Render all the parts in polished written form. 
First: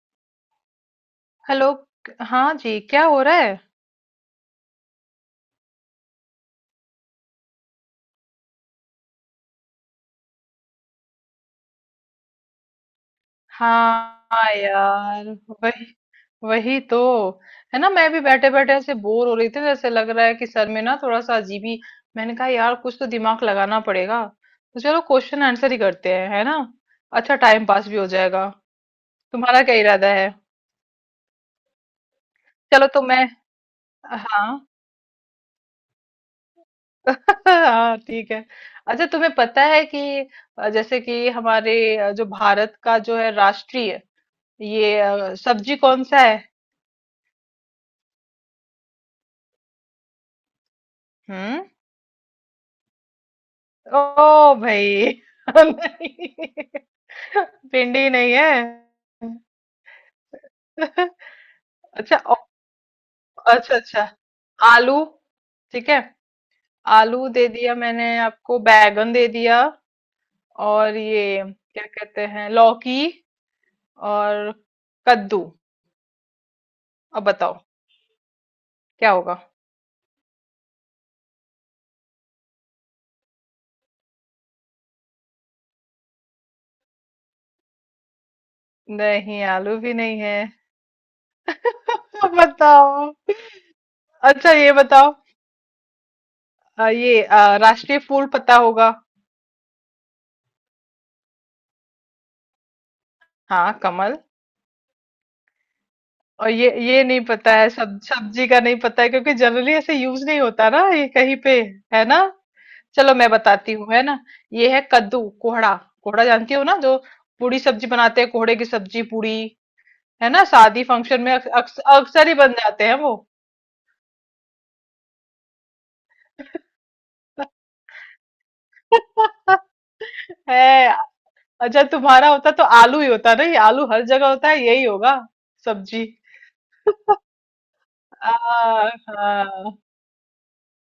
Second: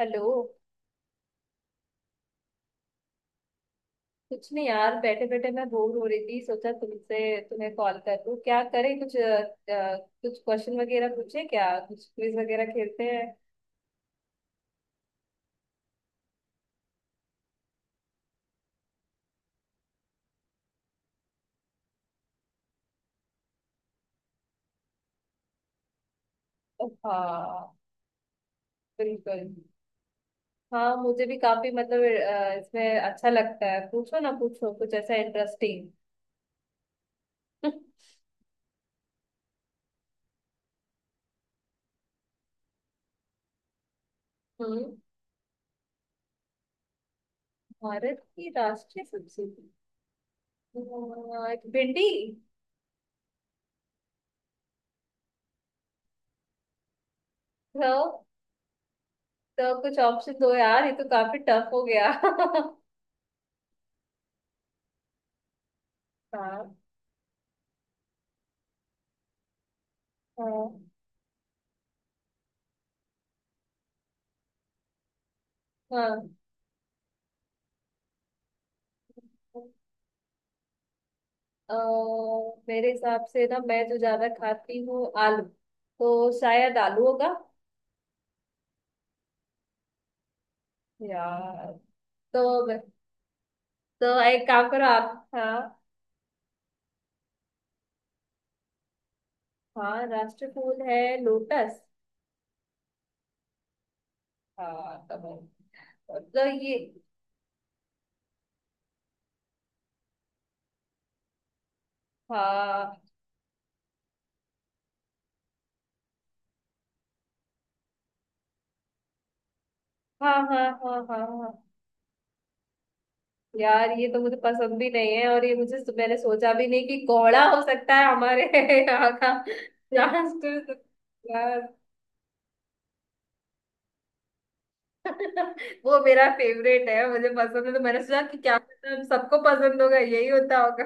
Hello. Hello. हाँ जी, क्या हो रहा है? कुछ नहीं यार, बैठे बैठे मैं बोर हो रही थी। सोचा तुमसे तुम्हें कॉल कर लूं, क्या करें कुछ अ, कुछ क्वेश्चन वगैरह पूछे, क्या कुछ क्विज वगैरह खेलते हैं। हाँ यार, वही वही तो है ना। मैं भी बैठे बैठे ऐसे बोर हो रही थी, जैसे लग रहा है कि सर में ना थोड़ा सा अजीब ही। मैंने कहा यार, कुछ तो दिमाग लगाना पड़ेगा। तो चलो क्वेश्चन आंसर ही करते हैं, है ना। अच्छा, टाइम हाँ। पास भी हो जाएगा। बिल्कुल। तुम्हारा क्या इरादा है? हाँ मुझे भी काफी मतलब चलो इसमें तो मैं, अच्छा लगता है। पूछो ना हाँ। पूछो कुछ ऐसा इंटरेस्टिंग। हाँ, ठीक है। अच्छा, तुम्हें पता है कि जैसे कि हमारे जो भारत का, जो है राष्ट्रीय, हम्म। ये सब्जी कौन सा है? भारत की राष्ट्रीय सब्जी हम्म। एक भिंडी। ओ भाई। नहीं, भिंडी तो नहीं है। तो कुछ ऑप्शन दो यार, ये तो काफी टफ हो गया। अच्छा, अच्छा अच्छा, आलू ठीक है। हाँ, आलू दे दिया, मैंने आपको बैगन दे दिया। हाँ, और ये क्या कहते हैं, लौकी। और कद्दू। हाँ। अब बताओ, क्या होगा? अ, मेरे हिसाब से ना मैं जो ज्यादा खाती हूँ आलू, तो शायद आलू होगा। नहीं, आलू भी नहीं है। यार, अब तो मैं- बताओ। तो एक अच्छा, काम ये करो बताओ, आप। हाँ। ये राष्ट्रीय फूल पता होगा? हाँ राष्ट्र फूल है, लोटस। हाँ, कमल। हाँ तो तो और ये ये। ये नहीं पता है, सब सब्जी का नहीं पता है, क्योंकि जनरली ऐसे यूज नहीं होता ना ये कहीं पे, है ना। हाँ, चलो मैं बताती हूँ, है ना। ये है कद्दू, कोहड़ा। कोहड़ा जानती हो ना, जो पूरी सब्जी बनाते हैं, कोहड़े की सब्जी पूरी। है हाँ, ना, हाँ, शादी हाँ, हाँ। फंक्शन में हाँ अक्सर ही बन जाते हैं वो। यार, ये तो मुझे पसंद भी नहीं है, और ये मुझे मैंने सोचा भी नहीं कि कोहड़ा हो सकता है हमारे यहाँ का राष्ट्र। है। यार। अच्छा, तुम्हारा होता तो आलू ही होता ना, ये आलू हर जगह होता है, यही होगा वो सब्जी। मेरा फेवरेट है, मुझे पसंद है, तो मैंने सोचा आ, कि क्या पता हम सबको हाँ, पसंद होगा यही होता होगा।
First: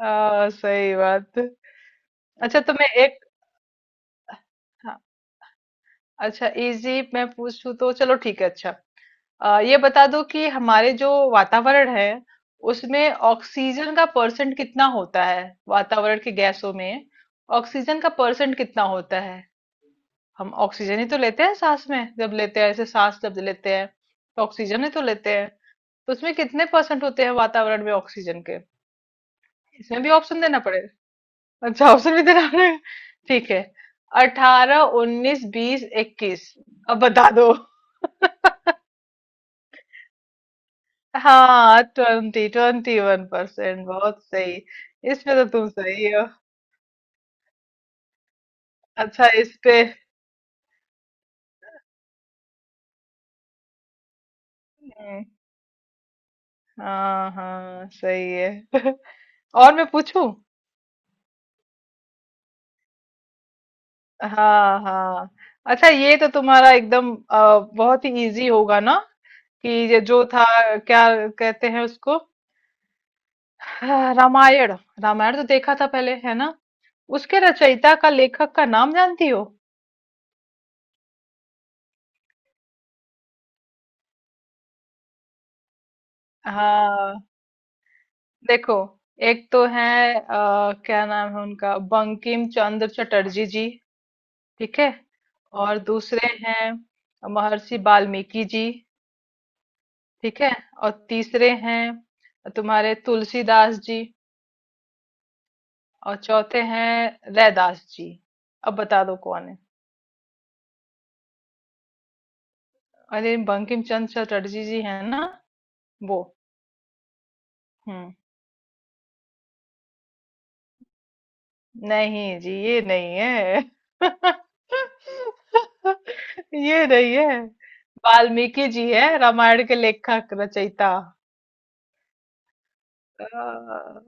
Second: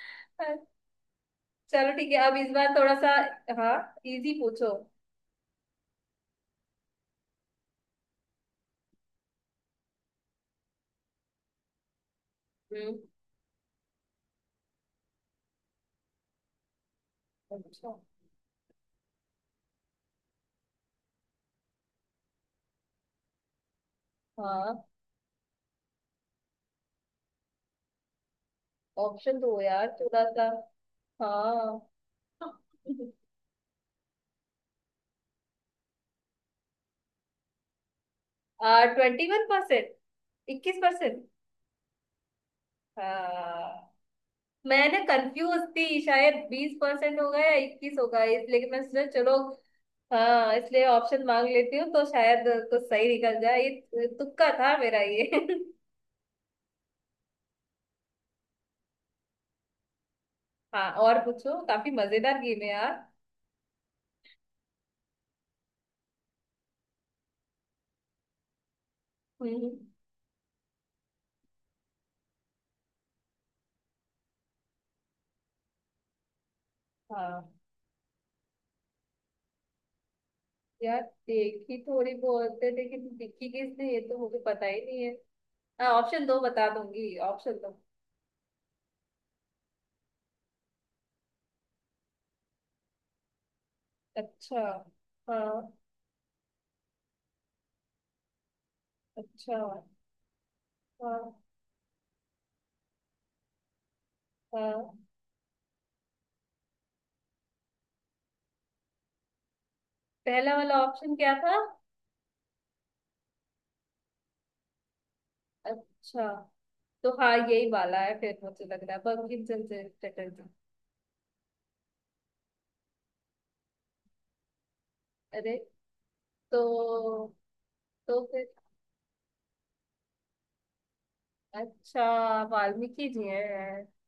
हाँ, सही बात। चलो ठीक है, अब इस अच्छा, बार तुम्हें थोड़ा सा। एक। हाँ इजी पूछो। हाँ। अच्छा, इजी मैं पूछूं तो चलो ठीक है। अच्छा, ये बता दो कि हमारे जो वातावरण है, हम्म। उसमें ऑक्सीजन का परसेंट कितना होता है? वातावरण की गैसों में अच्छा। ऑक्सीजन का परसेंट कितना होता है? हम ऑक्सीजन ही तो लेते हैं, सांस में जब लेते हैं, ऐसे सांस जब लेते हैं, तो हाँ ऑक्सीजन ही तो लेते हैं। तो उसमें कितने परसेंट होते हैं वातावरण में ऑक्सीजन के? ऑप्शन दो यार, इसमें भी थोड़ा ऑप्शन सा। देना पड़ेगा? हाँ। अच्छा, ऑप्शन भी देना पड़ेगा। ठीक है, 18, 19, 20, 21। अब बता दो। आ 21%, इक्कीस हाँ, twenty twenty one percent, percent बहुत सही। मैं ना इसमें तो कंफ्यूज तुम थी, सही हो। शायद 20% होगा या इक्कीस होगा, इसलिए मैं सोचा अच्छा, चलो। इस पे। हाँ इसलिए ऑप्शन मांग लेती हूँ, तो शायद कुछ सही निकल जाए। ये तुक्का था मेरा हम्म, ये। हाँ हाँ, सही है। और मैं पूछूं। हाँ और पूछो, काफी मजेदार गेम है यार। हाँ हाँ। अच्छा, ये तो तुम्हारा एकदम बहुत ही इजी होगा ना, कि हम्म। ये जो था, क्या कहते हैं उसको। हाँ, रामायण। रामायण तो देखा था पहले, है ना। उसके हाँ रचयिता का, लेखक का नाम जानती हो? यार, देखी थोड़ी बहुत है लेकिन दिखी किसने ये तो मुझे पता ही नहीं है। हाँ ऑप्शन दो, बता दूंगी। हाँ, ऑप्शन दो। देखो। एक तो है, क्या नाम है उनका, बंकिम चंद्र चटर्जी जी। अच्छा। ठीक है। हाँ। और दूसरे हैं महर्षि वाल्मीकि जी। अच्छा। ठीक है। और हाँ, तीसरे हैं तुम्हारे, तुलसीदास जी। हाँ। और चौथे हैं रैदास जी। अब बता दो कौन है। पहला वाला ऑप्शन क्या था? अरे, बंकिम चंद्र चटर्जी जी, है ना वो। अच्छा, तो हाँ यही वाला हम्म। है, फिर मुझे लग रहा है बंकिम चंद्र चटर्जी। नहीं जी, ये नहीं है। अरे, तो ये नहीं है। तो फिर वाल्मीकि जी है रामायण के लेखक, रचयिता। अच्छा वाल्मीकि जी हैं। हाँ।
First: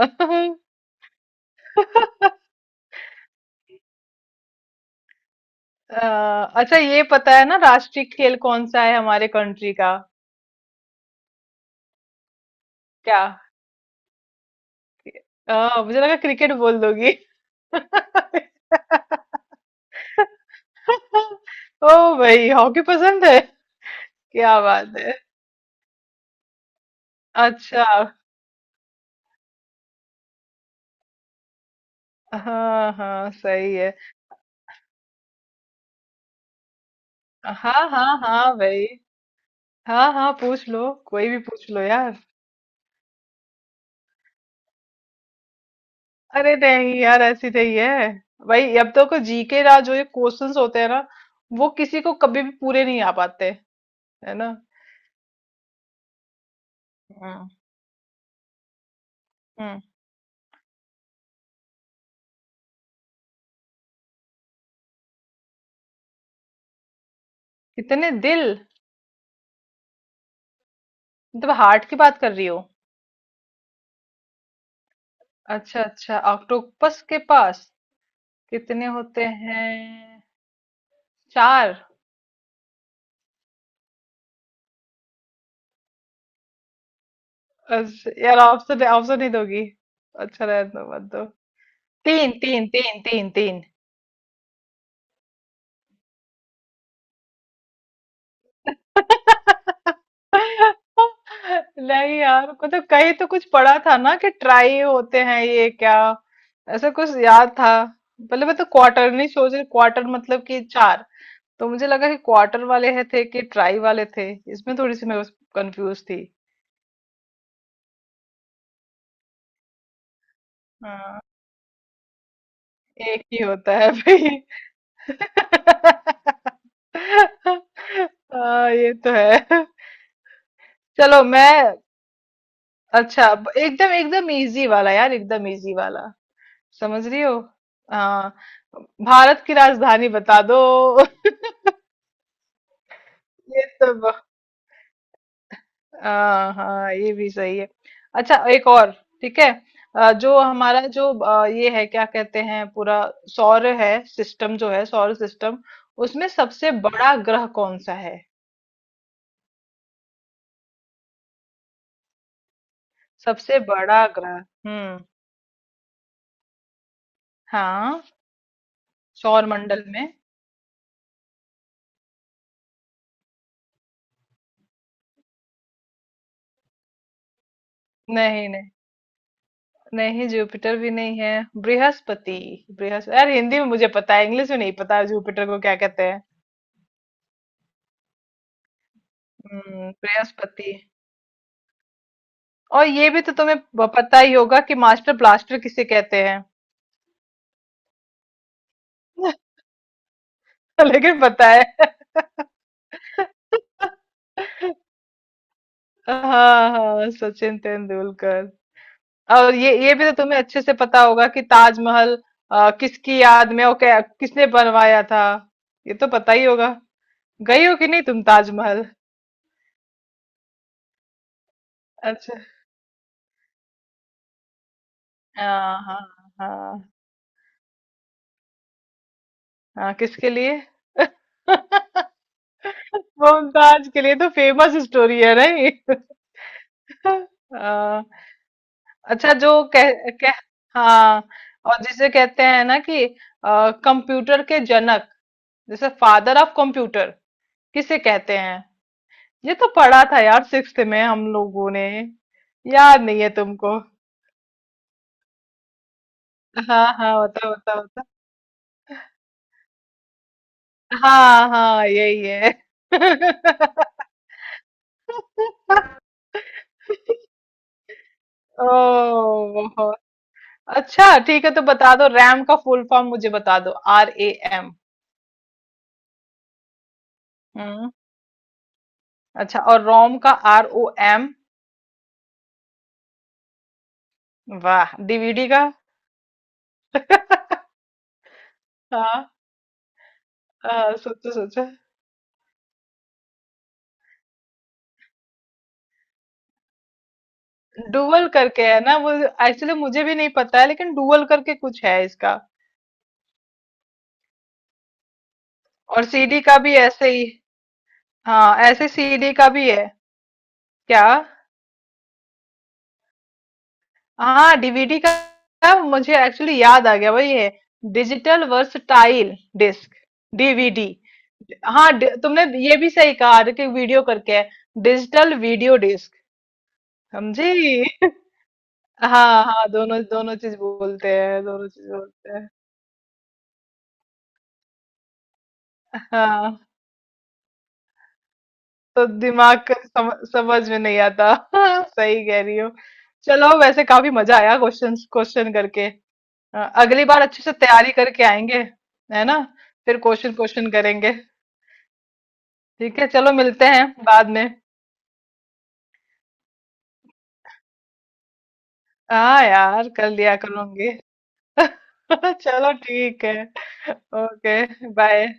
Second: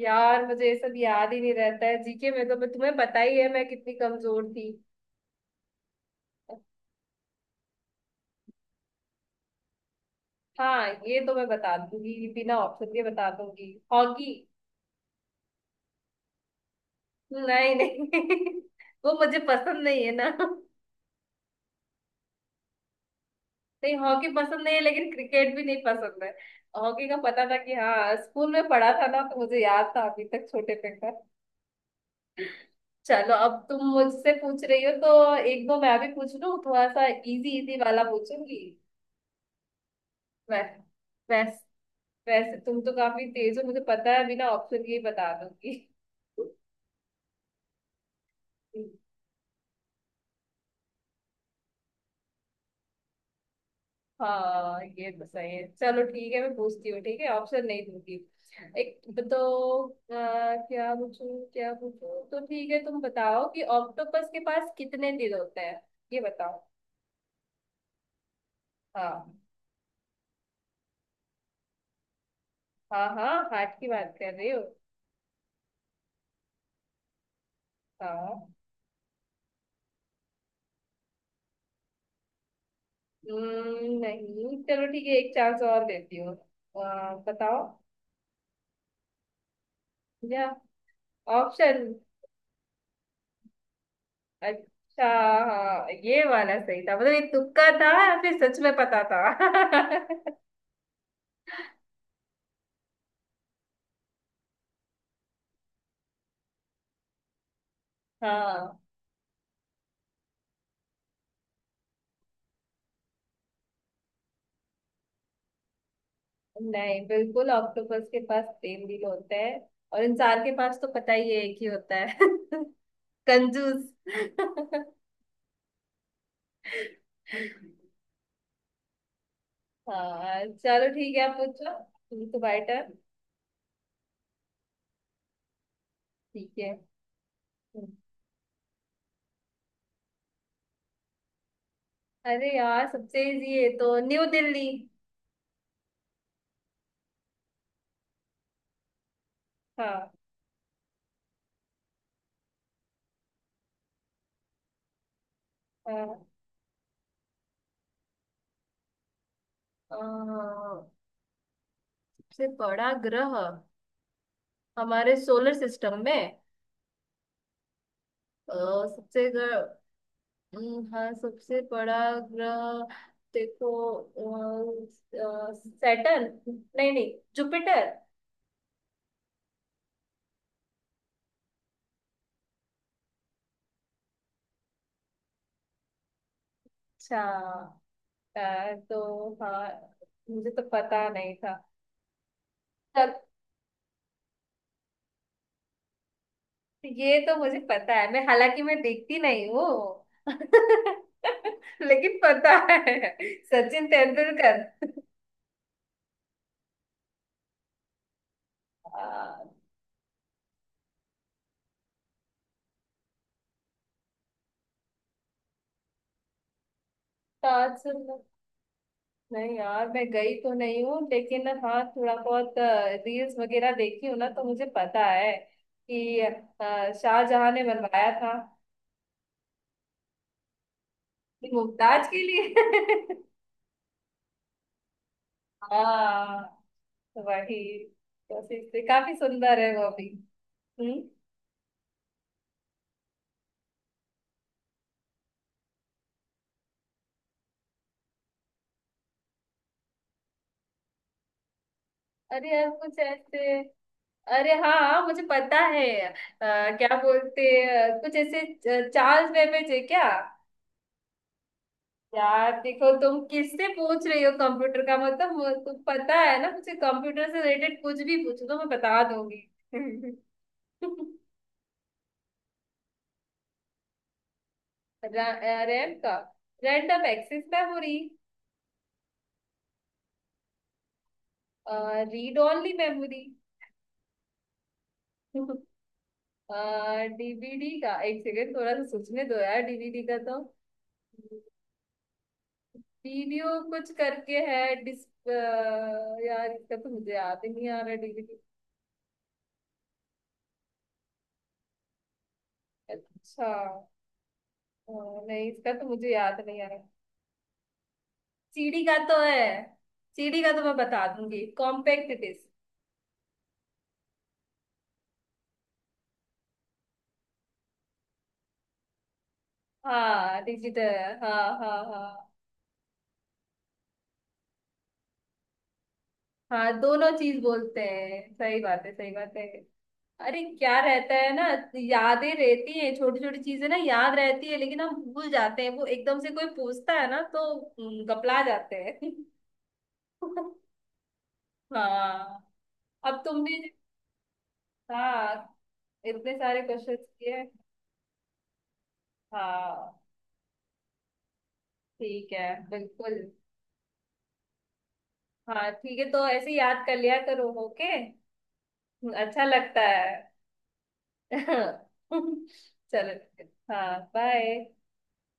यार मुझे ये सब याद ही नहीं रहता है जीके में। तो मैं तुम्हें पता ही है मैं कितनी कमजोर थी। अ, अच्छा, ये पता है ना राष्ट्रीय खेल कौन सा है हमारे कंट्री का? हाँ ये तो मैं बता दूंगी, बिना ऑप्शन के क्या, बता दूंगी, हॉकी। मुझे लगा क्रिकेट बोल दोगी। नहीं, नहीं। वो मुझे पसंद नहीं है ना। ओ भाई, हॉकी पसंद है। नहीं हॉकी क्या पसंद नहीं है, बात लेकिन है। क्रिकेट भी नहीं पसंद है। हॉकी का पता था कि, अच्छा, हाँ स्कूल में पढ़ा था ना, तो मुझे याद था अभी तक छोटे पे का। हाँ हाँ, चलो, अब सही तुम है। मुझसे पूछ रही हो तो एक दो मैं भी पूछ लूं, थोड़ा सा इजी इजी हाँ वाला हाँ हाँ पूछूंगी। भाई, हाँ हाँ, वै, पूछ लो, कोई भी वैस, पूछ लो यार। वैसे तुम तो काफी तेज हो, मुझे पता है बिना ऑप्शन के ही बता दूंगी। अरे नहीं यार, ऐसी नहीं है। भाई, अब तो को जीके ना, जो ये क्वेश्चंस होते हैं ना, वो किसी को कभी भी पूरे नहीं आ पाते, है ना। हाँ ये तो सही है। चलो ठीक है, मैं पूछती हूँ। ठीक है, हम्म ऑप्शन नहीं दूंगी। एक हम्म। तो क्या पूछूं क्या पूछूं, तो ठीक है तुम बताओ कि ऑक्टोपस के पास कितने दिल होते हैं। ये बताओ। कितने दिल? हाँ, मतलब, हार्ट की बात कर रही हो? हाँ, हाँ हार्ट की बात कर रही हो। अच्छा अच्छा, ऑक्टोपस के पास हाँ। कितने होते हैं, चार? नहीं चलो ठीक है, एक चांस और देती हूँ। बताओ अच्छा, यार, ऑप्शन ऑप्शन नहीं दोगी? या अच्छा, रहने दो, मत दो। ऑप्शन। तीन तीन तीन तीन तीन। अच्छा। हाँ ये वाला सही था, मतलब ये तुक्का था या फिर सच में पता था? नहीं यार, मतलब कहीं तो कुछ पढ़ा था ना कि ट्राई होते हैं, ये क्या, ऐसा कुछ याद था। पहले मैं तो हाँ क्वार्टर नहीं सोच रही, क्वार्टर मतलब कि चार। तो मुझे लगा कि क्वार्टर वाले है थे कि ट्राई वाले थे, इसमें थोड़ी सी मैं कंफ्यूज थी। नहीं, बिल्कुल ऑक्टोपस के पास तीन दिल होते हैं। और इंसान के पास तो पता हाँ, ही है, एक ही होता है। एक ही होता कंजूस। है भाई। हाँ, ये तो है। हाँ चलो ठीक चलो है, आप मैं। पूछो, तुम्हारी टर्न। अच्छा, अब एकदम एकदम इजी वाला यार, एकदम इजी वाला। ठीक है। समझ रही हो? हाँ। भारत की राजधानी बता दो। अरे यार सबसे इजी ये है, तो तो न्यू ब- दिल्ली। हाँ हाँ, ये भी सही है। अच्छा, एक और। ठीक है। हाँ, जो हमारा जो ये है, क्या कहते हैं, पूरा सौर है सिस्टम, जो है सौर सिस्टम, हाँ। उसमें सबसे बड़ा ग्रह कौन सा है? अ, सबसे बड़ा ग्रह सबसे बड़ा ग्रह। हम्म, हमारे सोलर सिस्टम में। हाँ, अ, सबसे सौर ग्रह। मंडल में। हाँ सबसे बड़ा ग्रह। देखो सैटर्न। नहीं, नहीं, जुपिटर। नहीं नहीं। नहीं, जुपिटर भी नहीं है, बृहस्पति। बृहस्पति, यार हिंदी में मुझे पता है, इंग्लिश में नहीं पता जुपिटर को क्या कहते हैं। अच्छा। तो हाँ मुझे तो बृहस्पति। पता नहीं था। और ये तब भी तो तुम्हें पता ही होगा कि मास्टर ब्लास्टर किसे कहते हैं? ये तो मुझे पता है, मैं हालांकि मैं देखती नहीं हूँ। लेकिन पता है। लेकिन पता है, सचिन तेंदुलकर। हाँ हाँ, सचिन तेंदुलकर। अ, और ये भी तो तुम्हें अच्छे से पता होगा कि ताजमहल किसकी याद में, और क्या किसने बनवाया था, ये तो पता ही होगा। गई हो कि नहीं ताजमहल। तुम ताजमहल? नहीं यार मैं गई तो नहीं हूँ, लेकिन हाँ थोड़ा अच्छा, बहुत रील्स वगैरह देखी हूँ ना, तो मुझे पता है हाँ हाँ कि हाँ शाहजहां ने बनवाया था, हाँ। किसके लिए? कि मुमताज के लिए। मुमताज के लिए तो फेमस स्टोरी है, नहीं? हाँ वही। हाँ। तो इससे काफी अच्छा, जो सुंदर है वो कह भी। कह हम्म। हाँ, और जिसे कहते हैं ना कि कंप्यूटर के जनक, जैसे फादर ऑफ कंप्यूटर किसे कहते हैं? ये तो पढ़ा था यार, सिक्स्थ में हम लोगों ने। अरे यार कुछ याद नहीं है ऐसे। तुमको? अरे हाँ, हाँ, मुझे पता है हाँ क्या हाँ, होता बोलते, होता होता। कुछ ऐसे चार्ल्स बेबेज है क्या? हाँ हाँ, यही है। यार देखो तुम किससे पूछ रही हो, कंप्यूटर का मतलब, तुम पता है ना मुझे कंप्यूटर से रिलेटेड कुछ भी पूछ दो, ओ, मैं बता दूंगी। बहुत। अच्छा, ठीक है, तो बता दो, रैम का फुल फॉर्म मुझे बता दो, RAM। रा- रैम का रैंडम एक्सेस हम्म। मेमोरी। अच्छा, और रोम का, ROM। Read only memory. वाह, डीवीडी का। डीवीडी का एक सेकेंड, थोड़ा सा सोचने हाँ। दो यार, डीवीडी का तो हाँ, सोचो सोचो। वीडियो कुछ करके है डिस। यार इसका तो मुझे याद ही नहीं आ रहा डुअल डीवीडी। करके है ना वो, एक्चुअली मुझे भी नहीं पता है, लेकिन डुअल करके कुछ है इसका। अच्छा। अ, नहीं इसका तो और मुझे याद सीडी का नहीं आ भी रहा। ऐसे ही। हाँ सीडी ऐसे, का तो सीडी का है, भी है, सीडी का तो मैं बता क्या। दूंगी, कॉम्पैक्ट डिस्क। हाँ, डीवीडी का मुझे एक्चुअली याद आ गया, वही है। डिजिटल वर्सटाइल डिस्क, हाँ डीवीडी। डिजिटल, हाँ, हाँ, हाँ, हाँ। तुमने ये भी सही कहा कि वीडियो करके है, डिजिटल वीडियो डिस्क, हाँ दोनों चीज बोलते समझी। हैं, सही बात है, सही बात हाँ है। हाँ, दोनों दोनों अरे चीज क्या रहता बोलते है ना, हैं, दोनों चीज यादें बोलते हैं। रहती हैं, छोटी छोटी चीजें ना याद रहती है, लेकिन हम भूल जाते हैं, वो एकदम से कोई हाँ, पूछता है ना तो गपला जाते तो हैं। दिमाग का समझ में नहीं आता। सही कह हाँ। रही हो। अब चलो, तुमने। वैसे काफी मजा आया क्वेश्चन क्वेश्चन हाँ करके। इतने सारे क्वेश्चन अगली बार किए। अच्छे से तैयारी करके आएंगे, है ना, फिर हाँ क्वेश्चन क्वेश्चन करेंगे। ठीक है, ठीक है, बिल्कुल। चलो मिलते हैं बाद में। हाँ ठीक है, तो ऐसे याद कर लिया करो। ओके। हाँ अच्छा लगता यार, है। कर लिया करूंगी। चलो चलो। ठीक है। हाँ, ओके, बाय। बाय।